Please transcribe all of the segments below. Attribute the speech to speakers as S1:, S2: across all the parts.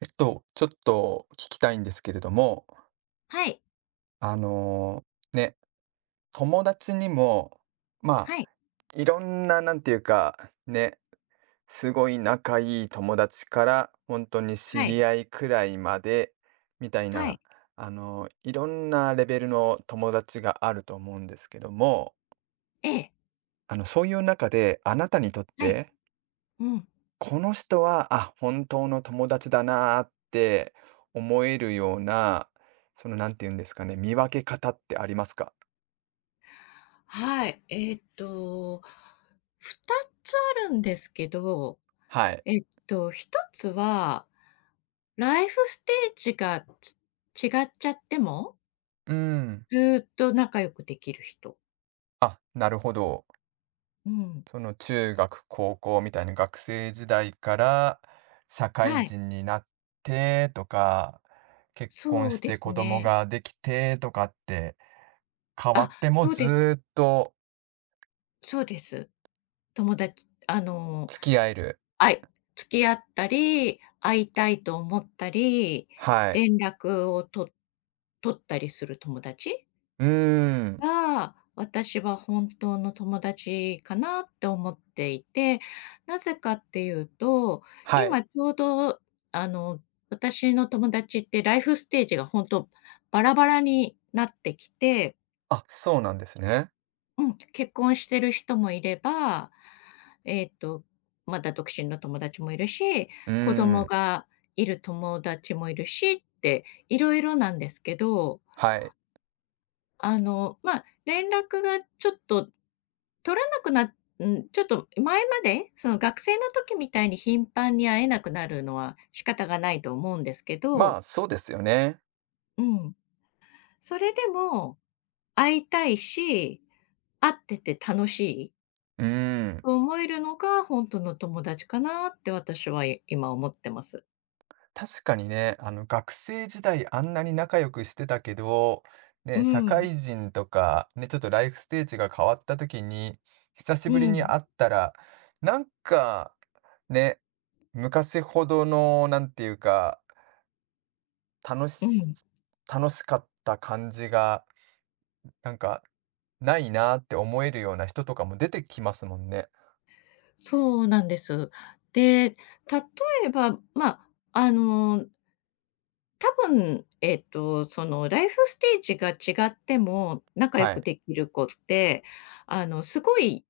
S1: ちょっと聞きたいんですけれども、
S2: はい。
S1: あのーね、友達にも、ま
S2: はい。
S1: あ、いろんな、なんていうか、ね、すごい仲いい友達から、本当に
S2: は
S1: 知
S2: い。
S1: り合いくらいまで、みたい
S2: はい。
S1: な、いろんなレベルの友達があると思うんですけども、
S2: ええ。
S1: そういう中で、あなたにとっ
S2: はい。
S1: て
S2: うん。
S1: この人は、本当の友達だなーって思えるような、その、なんて言うんですかね、見分け方ってありますか？
S2: はい。2つあるんですけど、
S1: はい。
S2: えっ一つは、ライフステージが違っちゃっても、
S1: うーん。
S2: ずっと仲良くできる人。
S1: あ、なるほど。
S2: うん。
S1: その、中学、高校みたいな学生時代から社
S2: は
S1: 会
S2: い。
S1: 人になってとか、結婚
S2: そう
S1: し
S2: で
S1: て
S2: す
S1: 子供
S2: ね。
S1: ができてとかって、変わ
S2: あ、
S1: っても
S2: そう
S1: ず
S2: です
S1: ーっと
S2: そうです。友達あの
S1: 付き合える。
S2: あい付き合ったり、会いたいと思ったり、
S1: はい。
S2: 連絡を取ったりする友達
S1: うーん。
S2: が、私は本当の友達かなって思っていて、なぜかっていうと、
S1: は
S2: 今
S1: い。
S2: ちょうど、あの、私の友達ってライフステージが本当バラバラになってきて、
S1: あ、そうなんですね。
S2: うん、結婚してる人もいれば、えっと、まだ独身の友達もいるし、
S1: うー
S2: 子供
S1: ん。
S2: がいる友達もいるしって、いろいろなんですけど、
S1: はい。
S2: まあ、連絡がちょっと取らなくなっん、ちょっと前まで、その学生の時みたいに頻繁に会えなくなるのは仕方がないと思うんですけ
S1: ま
S2: ど、
S1: あ、そうですよね。
S2: うん、それでも会いたいし、会ってて楽しい、
S1: うん。
S2: と思えるのが、本当の友達かなって私は、今思ってます。
S1: 確かにね、学生時代あんなに仲良くしてたけど、
S2: う
S1: ね、社
S2: ん。
S1: 会人とか、ね、ちょっとライフステージが変わった時に、久し
S2: う
S1: ぶりに
S2: ん。
S1: 会ったら、なんか、ね、昔ほどの、なんていうか、楽
S2: うん。
S1: し、楽しかった感じが、なんか、ないなって思えるような人とかも出てきますもんね。
S2: そうなんです。で、例えば、まあ、あの、多分、ライフステージが違っても仲良
S1: は
S2: く
S1: い。
S2: できる子って、すごい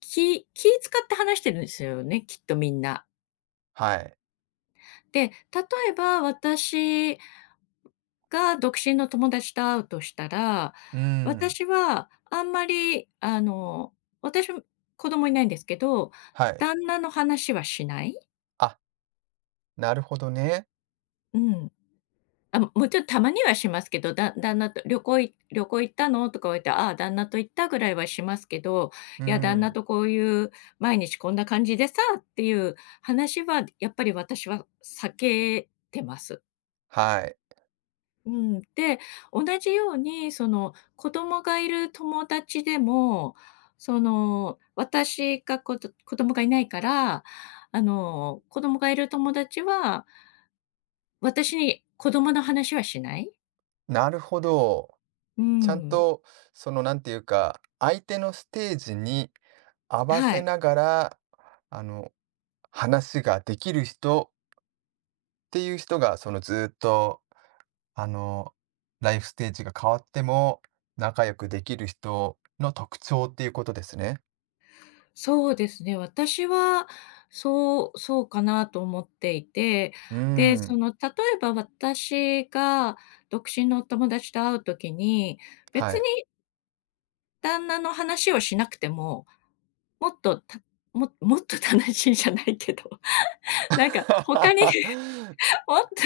S2: 気使って話してるんですよね、きっとみんな。
S1: はい。
S2: で、例えば私が独身の友達と会うとしたら、
S1: うーん。
S2: 私はあんまり、私も子供いないんですけど、
S1: はい。
S2: 旦那の話はしない。
S1: あなるほどね。
S2: うん。あ、もちろんたまにはしますけど、旦那と「旅行行ったの？」とか言われて「ああ、旦那と行った」ぐらいはしますけど、
S1: う
S2: いや、旦那
S1: ん。
S2: とこういう毎日こんな感じでさっていう話は、やっぱり私は避けてます。
S1: はい。
S2: うん、で、同じように、子供がいる友達でも、私が子供がいないから、子供がいる友達は、私に子供の話はしない。
S1: なるほど。
S2: う
S1: ちゃん
S2: ん。
S1: と、その、なんていうか、相手のステージに合わ
S2: は
S1: せ
S2: い。
S1: ながら、あの、話ができる人っていう人が、ずーっと、あの、ライフステージが変わっても仲良くできる人の特徴っていうことですね。
S2: そうですね。私は、そうかなと思っていて、
S1: う
S2: で、
S1: ん。
S2: 例えば私が独身のお友達と会う時に、別
S1: はい。
S2: に旦那の話をしなくてももっと、もっと楽しいじゃないけど、なんか他に もっと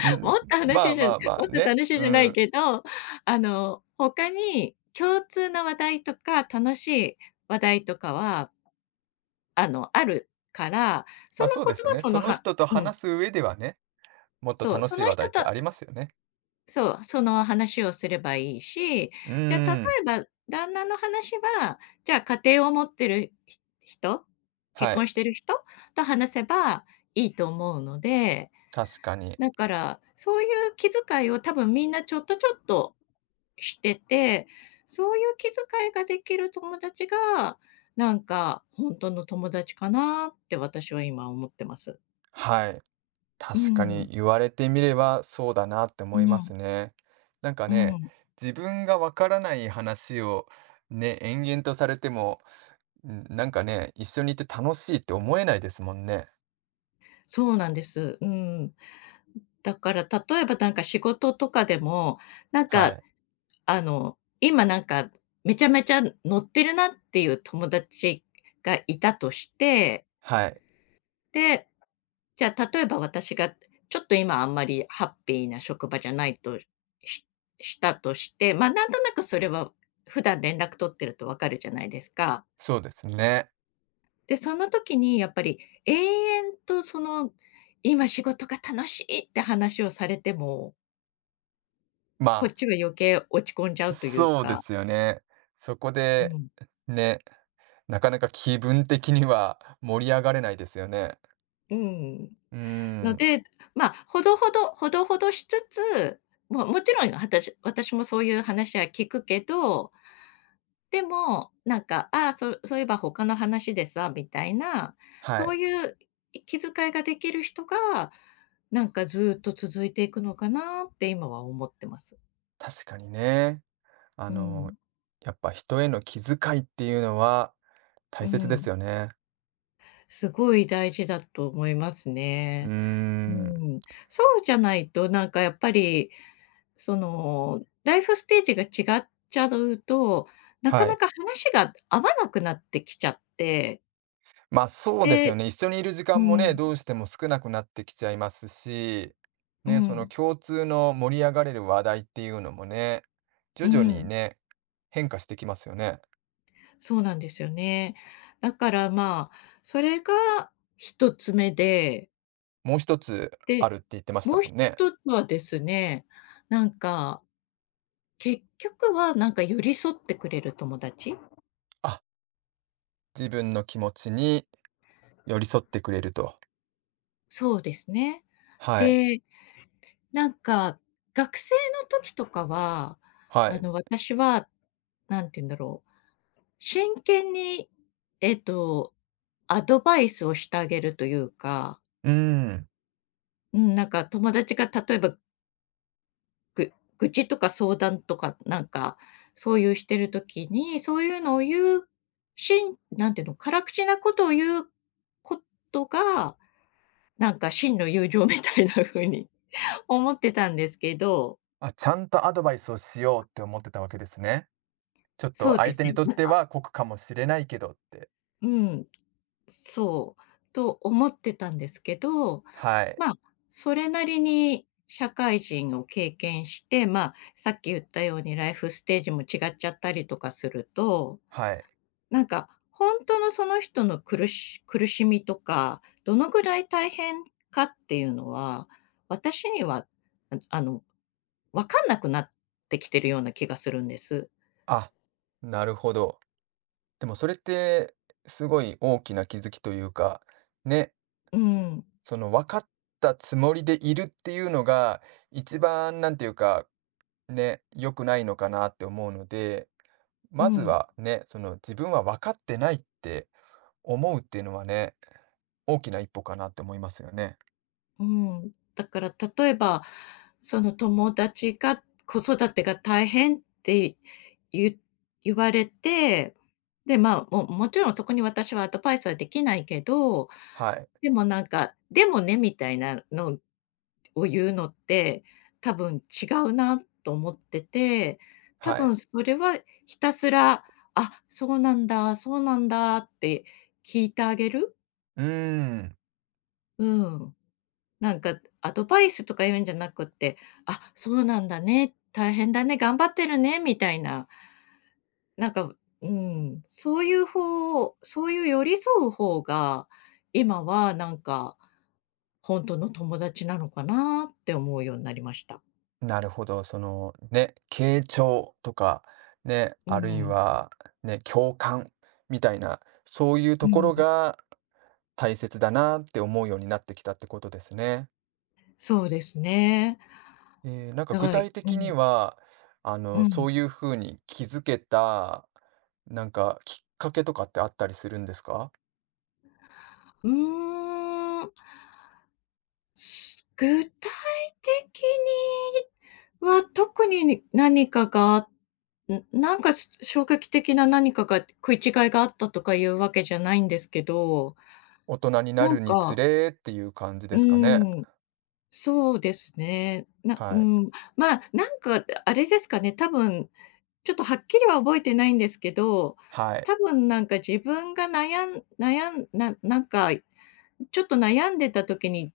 S1: う
S2: もっ
S1: ん、
S2: と話しじゃもっと楽しい
S1: う
S2: じゃない
S1: ん。
S2: けど、他に共通な話題とか、楽しい話題とかは、あるから、そ
S1: まあ、
S2: の
S1: そう
S2: こ
S1: で
S2: と
S1: す
S2: は
S1: よね。
S2: そ
S1: そ
S2: の
S1: の
S2: は
S1: 人と
S2: うん、
S1: 話す上ではね。もっと
S2: そう、
S1: 楽
S2: そ
S1: しい
S2: の
S1: 話題
S2: 人
S1: って
S2: と
S1: ありますよね。
S2: そう、その話をすればいいし、
S1: う
S2: じゃあ、例
S1: ーん、
S2: えば旦那の話は、じゃあ、家庭を持ってる人、結
S1: は
S2: 婚
S1: い、
S2: してる人と話せばいいと思うので、
S1: 確かに。
S2: だから、そういう気遣いを多分みんなちょっとしてて、そういう気遣いができる友達が、なんか、本当の友達かなって私は今思ってます。
S1: はい、
S2: う
S1: 確かに
S2: ん。
S1: 言われてみればそうだなって
S2: う
S1: 思います
S2: ん、
S1: ね。なんか
S2: う
S1: ね、
S2: ん。
S1: 自分がわからない話をね、延々とされても、なんかね、一緒にいて楽しいって思えないですもんね。
S2: そうなんです。うん。だから例えばなんか仕事とかでも、なん
S1: は
S2: か
S1: い、
S2: 今なんかめちゃめちゃ乗ってるなっていう友達がいたとして、
S1: はい、
S2: で、じゃあ例えば私がちょっと今あんまりハッピーな職場じゃないとししたとして、ま、なんとなくそれは普段連絡取ってるとわかるじゃないですか。
S1: そうですね。
S2: で、その時にやっぱり永遠と今仕事が楽しいって話をされても
S1: ま
S2: こっ
S1: あ、
S2: ちは余計落ち込んじゃうという
S1: そうで
S2: か、
S1: すよね。そこ
S2: う
S1: で、
S2: ん、
S1: ね、なかなか気分的には盛り上がれないですよね。
S2: うん。
S1: うー
S2: の
S1: ん、
S2: で、まあ、ほどほどほどほどしつつ、もちろん私もそういう話は聞くけど、でも、なんか、ああ、そういえば他の話でさ、みたいな、
S1: は
S2: そう
S1: い。
S2: いう気遣いができる人が、なんかずっと続いていくのかなって今は思ってます。
S1: 確かにね。あ
S2: う
S1: の、
S2: ん、
S1: やっぱ人への気遣いっていうのは
S2: う
S1: 大切で
S2: ん。
S1: すよね。
S2: すごい大事だと思います
S1: うー
S2: ね。う
S1: ん、
S2: ん、そうじゃないと、なんかやっぱり、ライフステージが違っちゃうと、なか
S1: は
S2: な
S1: い。
S2: か話が合わなくなってきちゃって、
S1: まあ、そうですよ
S2: で
S1: ね。一緒にいる時
S2: う
S1: 間もね、
S2: ん、
S1: どうしても少なくなってきちゃいますし、
S2: う
S1: ね、その
S2: ん、
S1: 共通の盛り上がれる話題っていうのもね、
S2: う
S1: 徐々に
S2: ん、
S1: ね、変化してきますよね。
S2: そうなんですよね。だからまあ、それが一つ目で、
S1: もう一つあ
S2: で、
S1: るって言ってました
S2: もう
S1: も
S2: 一
S1: んね。
S2: つはですね、なんか、結局はなんか寄り添ってくれる友達。
S1: あ、自分の気持ちに寄り添ってくれると。
S2: そうですね。
S1: はい、
S2: で、なんか、学生の時とかは、
S1: はい。
S2: 私は、なんて言うんだろう、真剣に、えっと、アドバイスをしてあげるというか、
S1: うーん。
S2: うん、なんか友達が例えば、ぐ愚痴とか相談とか、なんか、そういうしてる時に、そういうのを言う、なんていうの、辛口なことを言うことが、なんか真の友情みたいな風に 思ってたんですけど、
S1: あ、ちゃんとアドバイスをしようって思ってたわけですね。ちょっ
S2: そ
S1: と
S2: うで
S1: 相
S2: す
S1: 手に
S2: ね、
S1: とっ
S2: なん
S1: て
S2: か
S1: は酷かもしれないけどって。
S2: うん、そう、と思ってたんですけど、
S1: はい。
S2: まあ、それなりに社会人を経験して、まあ、さっき言ったようにライフステージも違っちゃったりとかすると、
S1: はい。
S2: なんか、本当のその人の苦しみとか、どのぐらい大変かっていうのは、私には、ああの、わかんなくなってきてるような気がするんです。
S1: あ、なるほど。でもそれってすごい大きな気づきというか、ね、
S2: うん、
S1: その分かったつもりでいるっていうのが、一番なんていうか、ね、良くないのかなって思うので、
S2: う
S1: まず
S2: ん。
S1: はね、その自分は分かってないって思うっていうのはね、大きな一歩かなって思いますよね。
S2: うん、だから例えば、その友達が子育てが大変ってゆ言われて、で、まあ、もちろんそこに私はアドバイスはできないけど、
S1: はい。
S2: でもなんか、でもね、みたいなのを言うのって、多分違うなと思ってて、多
S1: はい。
S2: 分それはひたすら、あ、そうなんだ、そうなんだって聞いてあげる。
S1: うーん、
S2: うん。なんかアドバイスとか言うんじゃなくって、あ、そうなんだね、大変だね、頑張ってるねみたいな、なんか、うん、そういう方そういう寄り添う方が、今はなんか、本当の友達なのかなって思うようになりました。
S1: なるほど。そのね、傾聴とか、ね、
S2: う
S1: あるい
S2: ん、
S1: はね、共感みたいな、そういう
S2: う
S1: ところ
S2: ん、
S1: が大切だなって思うようになってきたってことですね。
S2: そうですね。
S1: えー、
S2: だ
S1: 具
S2: から
S1: 体
S2: う
S1: 的に
S2: ん、
S1: は、
S2: う
S1: そ
S2: ん。
S1: ういうふうに気づけた、なんかきっかけとかってあったりするんですか。
S2: うーん、具体的には特に何かがあっん、なんか、衝撃的な何かが食い違いがあったとかいうわけじゃないんですけど、
S1: 大人にな
S2: なん
S1: るにつ
S2: か、
S1: れっていう感じ
S2: う
S1: ですかね。
S2: ーん、そうですね。う
S1: はい。
S2: ん、まあ、なんかあれですかね、多分、ちょっとはっきりは覚えてないんですけど、
S1: はい。
S2: 多分なんか自分が悩ん悩んななんか、ちょっと悩んでた時に、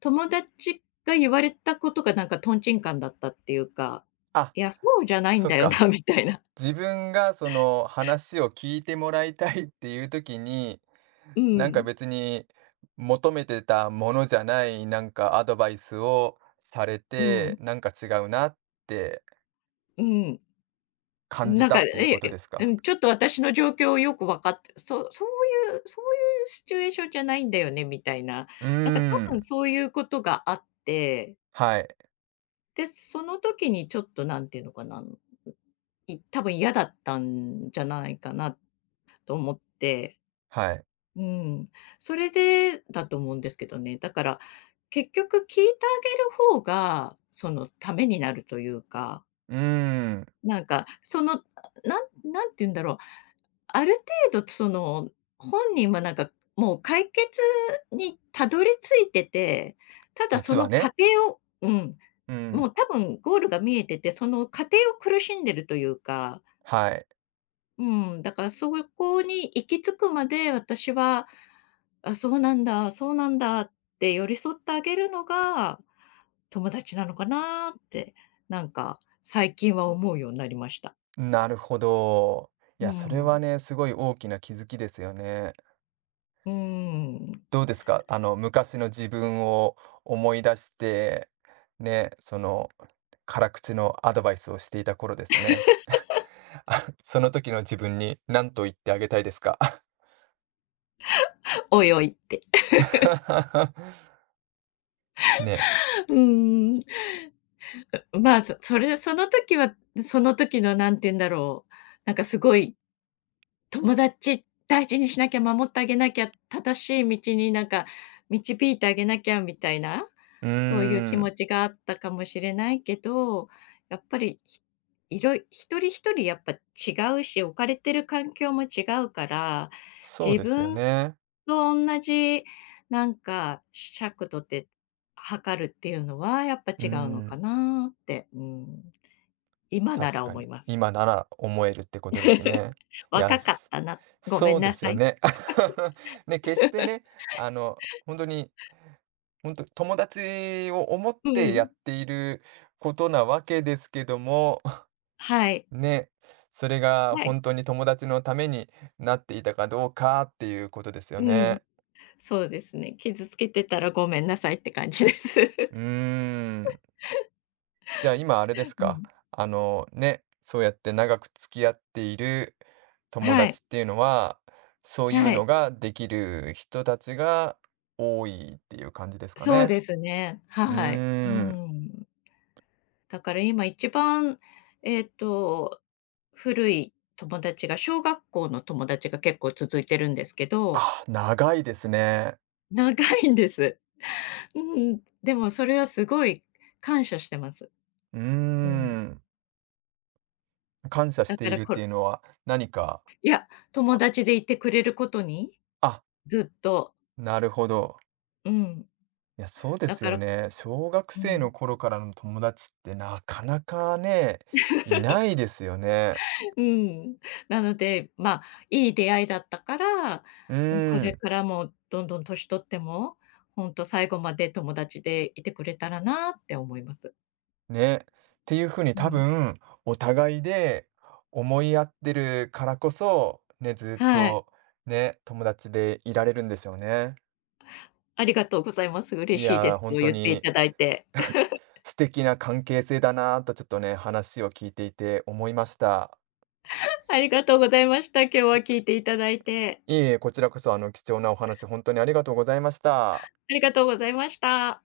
S2: 友達が言われたことがなんかトンチンカンだったっていうか、
S1: あ、
S2: いや、そうじゃないん
S1: そっ
S2: だよな
S1: か。
S2: みたいな。
S1: 自分がその話を聞いてもらいたいっていう時に、
S2: う
S1: なんか
S2: ん、
S1: 別に求めてたものじゃない、なんかアドバイスをされ
S2: う
S1: て、
S2: ん、
S1: なんか違うなって
S2: うん。
S1: 感じ
S2: なん
S1: た
S2: か、
S1: っていう
S2: え
S1: ことで
S2: え、
S1: す
S2: う
S1: か？
S2: ん、ちょっと私の状況をよく分かって、そそういうそういうシチュエーションじゃないんだよねみたいな、
S1: うー
S2: なんか多分
S1: ん、
S2: そういうことがあって、
S1: はい、
S2: で、その時にちょっと何て言うのかな、多分嫌だったんじゃないかなと思って、
S1: はい。
S2: うん、それでだと思うんですけどね。だから、結局聞いてあげる方が、そのためになるというか
S1: うーん、
S2: なんか、何て言うんだろう、ある程度本人はなんか、もう解決にたどり着いてて、ただそ
S1: 実は
S2: の過
S1: ね。
S2: 程をうん、
S1: う
S2: も
S1: ん、
S2: う多分ゴールが見えてて、その過程を苦しんでるというか、
S1: はい。
S2: うん、だからそこに行き着くまで私は、あ、そうなんだ、そうなんだって寄り添ってあげるのが、友達なのかなって、なんか最近は思うようになりました。
S1: なるほど。い
S2: う
S1: や、それは
S2: ん。
S1: ね、すごい大きな気づきですよね。
S2: うーん。
S1: どうですか？昔の自分を思い出して、ね、その、辛口のアドバイスをしていた頃ですね。あ、その時の自分に何と言ってあげたいですか？
S2: おいおいって。
S1: ね、
S2: うーん。まあ、それその時は、その時の何て言うんだろう、なんかすごい友達大事にしなきゃ、守ってあげなきゃ、正しい道になんか導いてあげなきゃみたいな、
S1: うー
S2: そういう気持
S1: ん、
S2: ちがあったかもしれないけど、やっぱり、ひいろい一人一人やっぱ違うし、置かれてる環境も違うから、
S1: そう
S2: 自
S1: ですよ
S2: 分
S1: ね。
S2: と同じなんか尺度で測るっていうのはやっぱ
S1: うー
S2: 違うのか
S1: ん、
S2: なって、うん、今な
S1: 確
S2: ら
S1: か
S2: 思
S1: に。
S2: います。
S1: 今なら思えるってことですね。い
S2: 若
S1: や、
S2: かっ
S1: す
S2: たな。ごめ
S1: そ
S2: ん
S1: うで
S2: な
S1: す
S2: さ
S1: よ
S2: い。
S1: ね。ね、決してね、本当にほんと、友達を思っ
S2: う
S1: てや
S2: ん。
S1: っていることなわけですけども、
S2: はい。
S1: ね、それが
S2: はい。
S1: 本当に友達のためになっていたかどうかっていうことですよ
S2: う
S1: ね。
S2: ん。そうですね。傷つけてたらごめんなさいって感じです。
S1: う ーん。じゃあ、今あれです
S2: う
S1: か、
S2: ん。
S1: そうやって長く付き合っている友
S2: はい。
S1: 達っていうのは、そ ういう
S2: は
S1: の
S2: い。
S1: ができる人たちが多いっていう感じですか
S2: そう
S1: ね。
S2: ですね。
S1: う
S2: はい。う
S1: ーん。
S2: ん。だから今一番、えっと、古い友達が小学校の友達が結構続いてるんですけど、
S1: あ、長いですね。
S2: 長いんです。うん。でもそれはすごい感謝してます。
S1: うー
S2: うん。
S1: ん。感謝し
S2: だ
S1: て
S2: か
S1: い
S2: ら
S1: るっていうのは何か、
S2: いや、友
S1: あ
S2: 達でいてくれることに、
S1: あ、
S2: ずっと。
S1: なるほど。
S2: うん。
S1: いや、そうで
S2: だ
S1: す
S2: か
S1: よ
S2: ら
S1: ね。小学
S2: う
S1: 生
S2: ん。
S1: の頃からの友達ってなかなかね、いないですよね。
S2: うん。なので、まあ、いい出会いだったから、
S1: う
S2: うん、こ
S1: ー
S2: れ
S1: ん、
S2: からもどんどん年取っても、本当最後まで友達でいてくれたらなって思います。
S1: ね。っていう風に
S2: う
S1: 多
S2: ん。
S1: 分お互いで思い合ってるからこそ、ね、ずっ
S2: はい。
S1: とね、友達でいられるんでしょうね。
S2: ありがとうございます。
S1: い
S2: 嬉しいで
S1: やー、
S2: す
S1: 本
S2: と
S1: 当
S2: 言ってい
S1: に
S2: ただいて。
S1: 素敵な関係性だなーとちょっとね、話を聞いていて思いました。
S2: ありがとうございました。今日は聞いていただいて。
S1: いえいえ、こちらこそ、貴重なお話、本当にありがとうございました。
S2: ありがとうございました。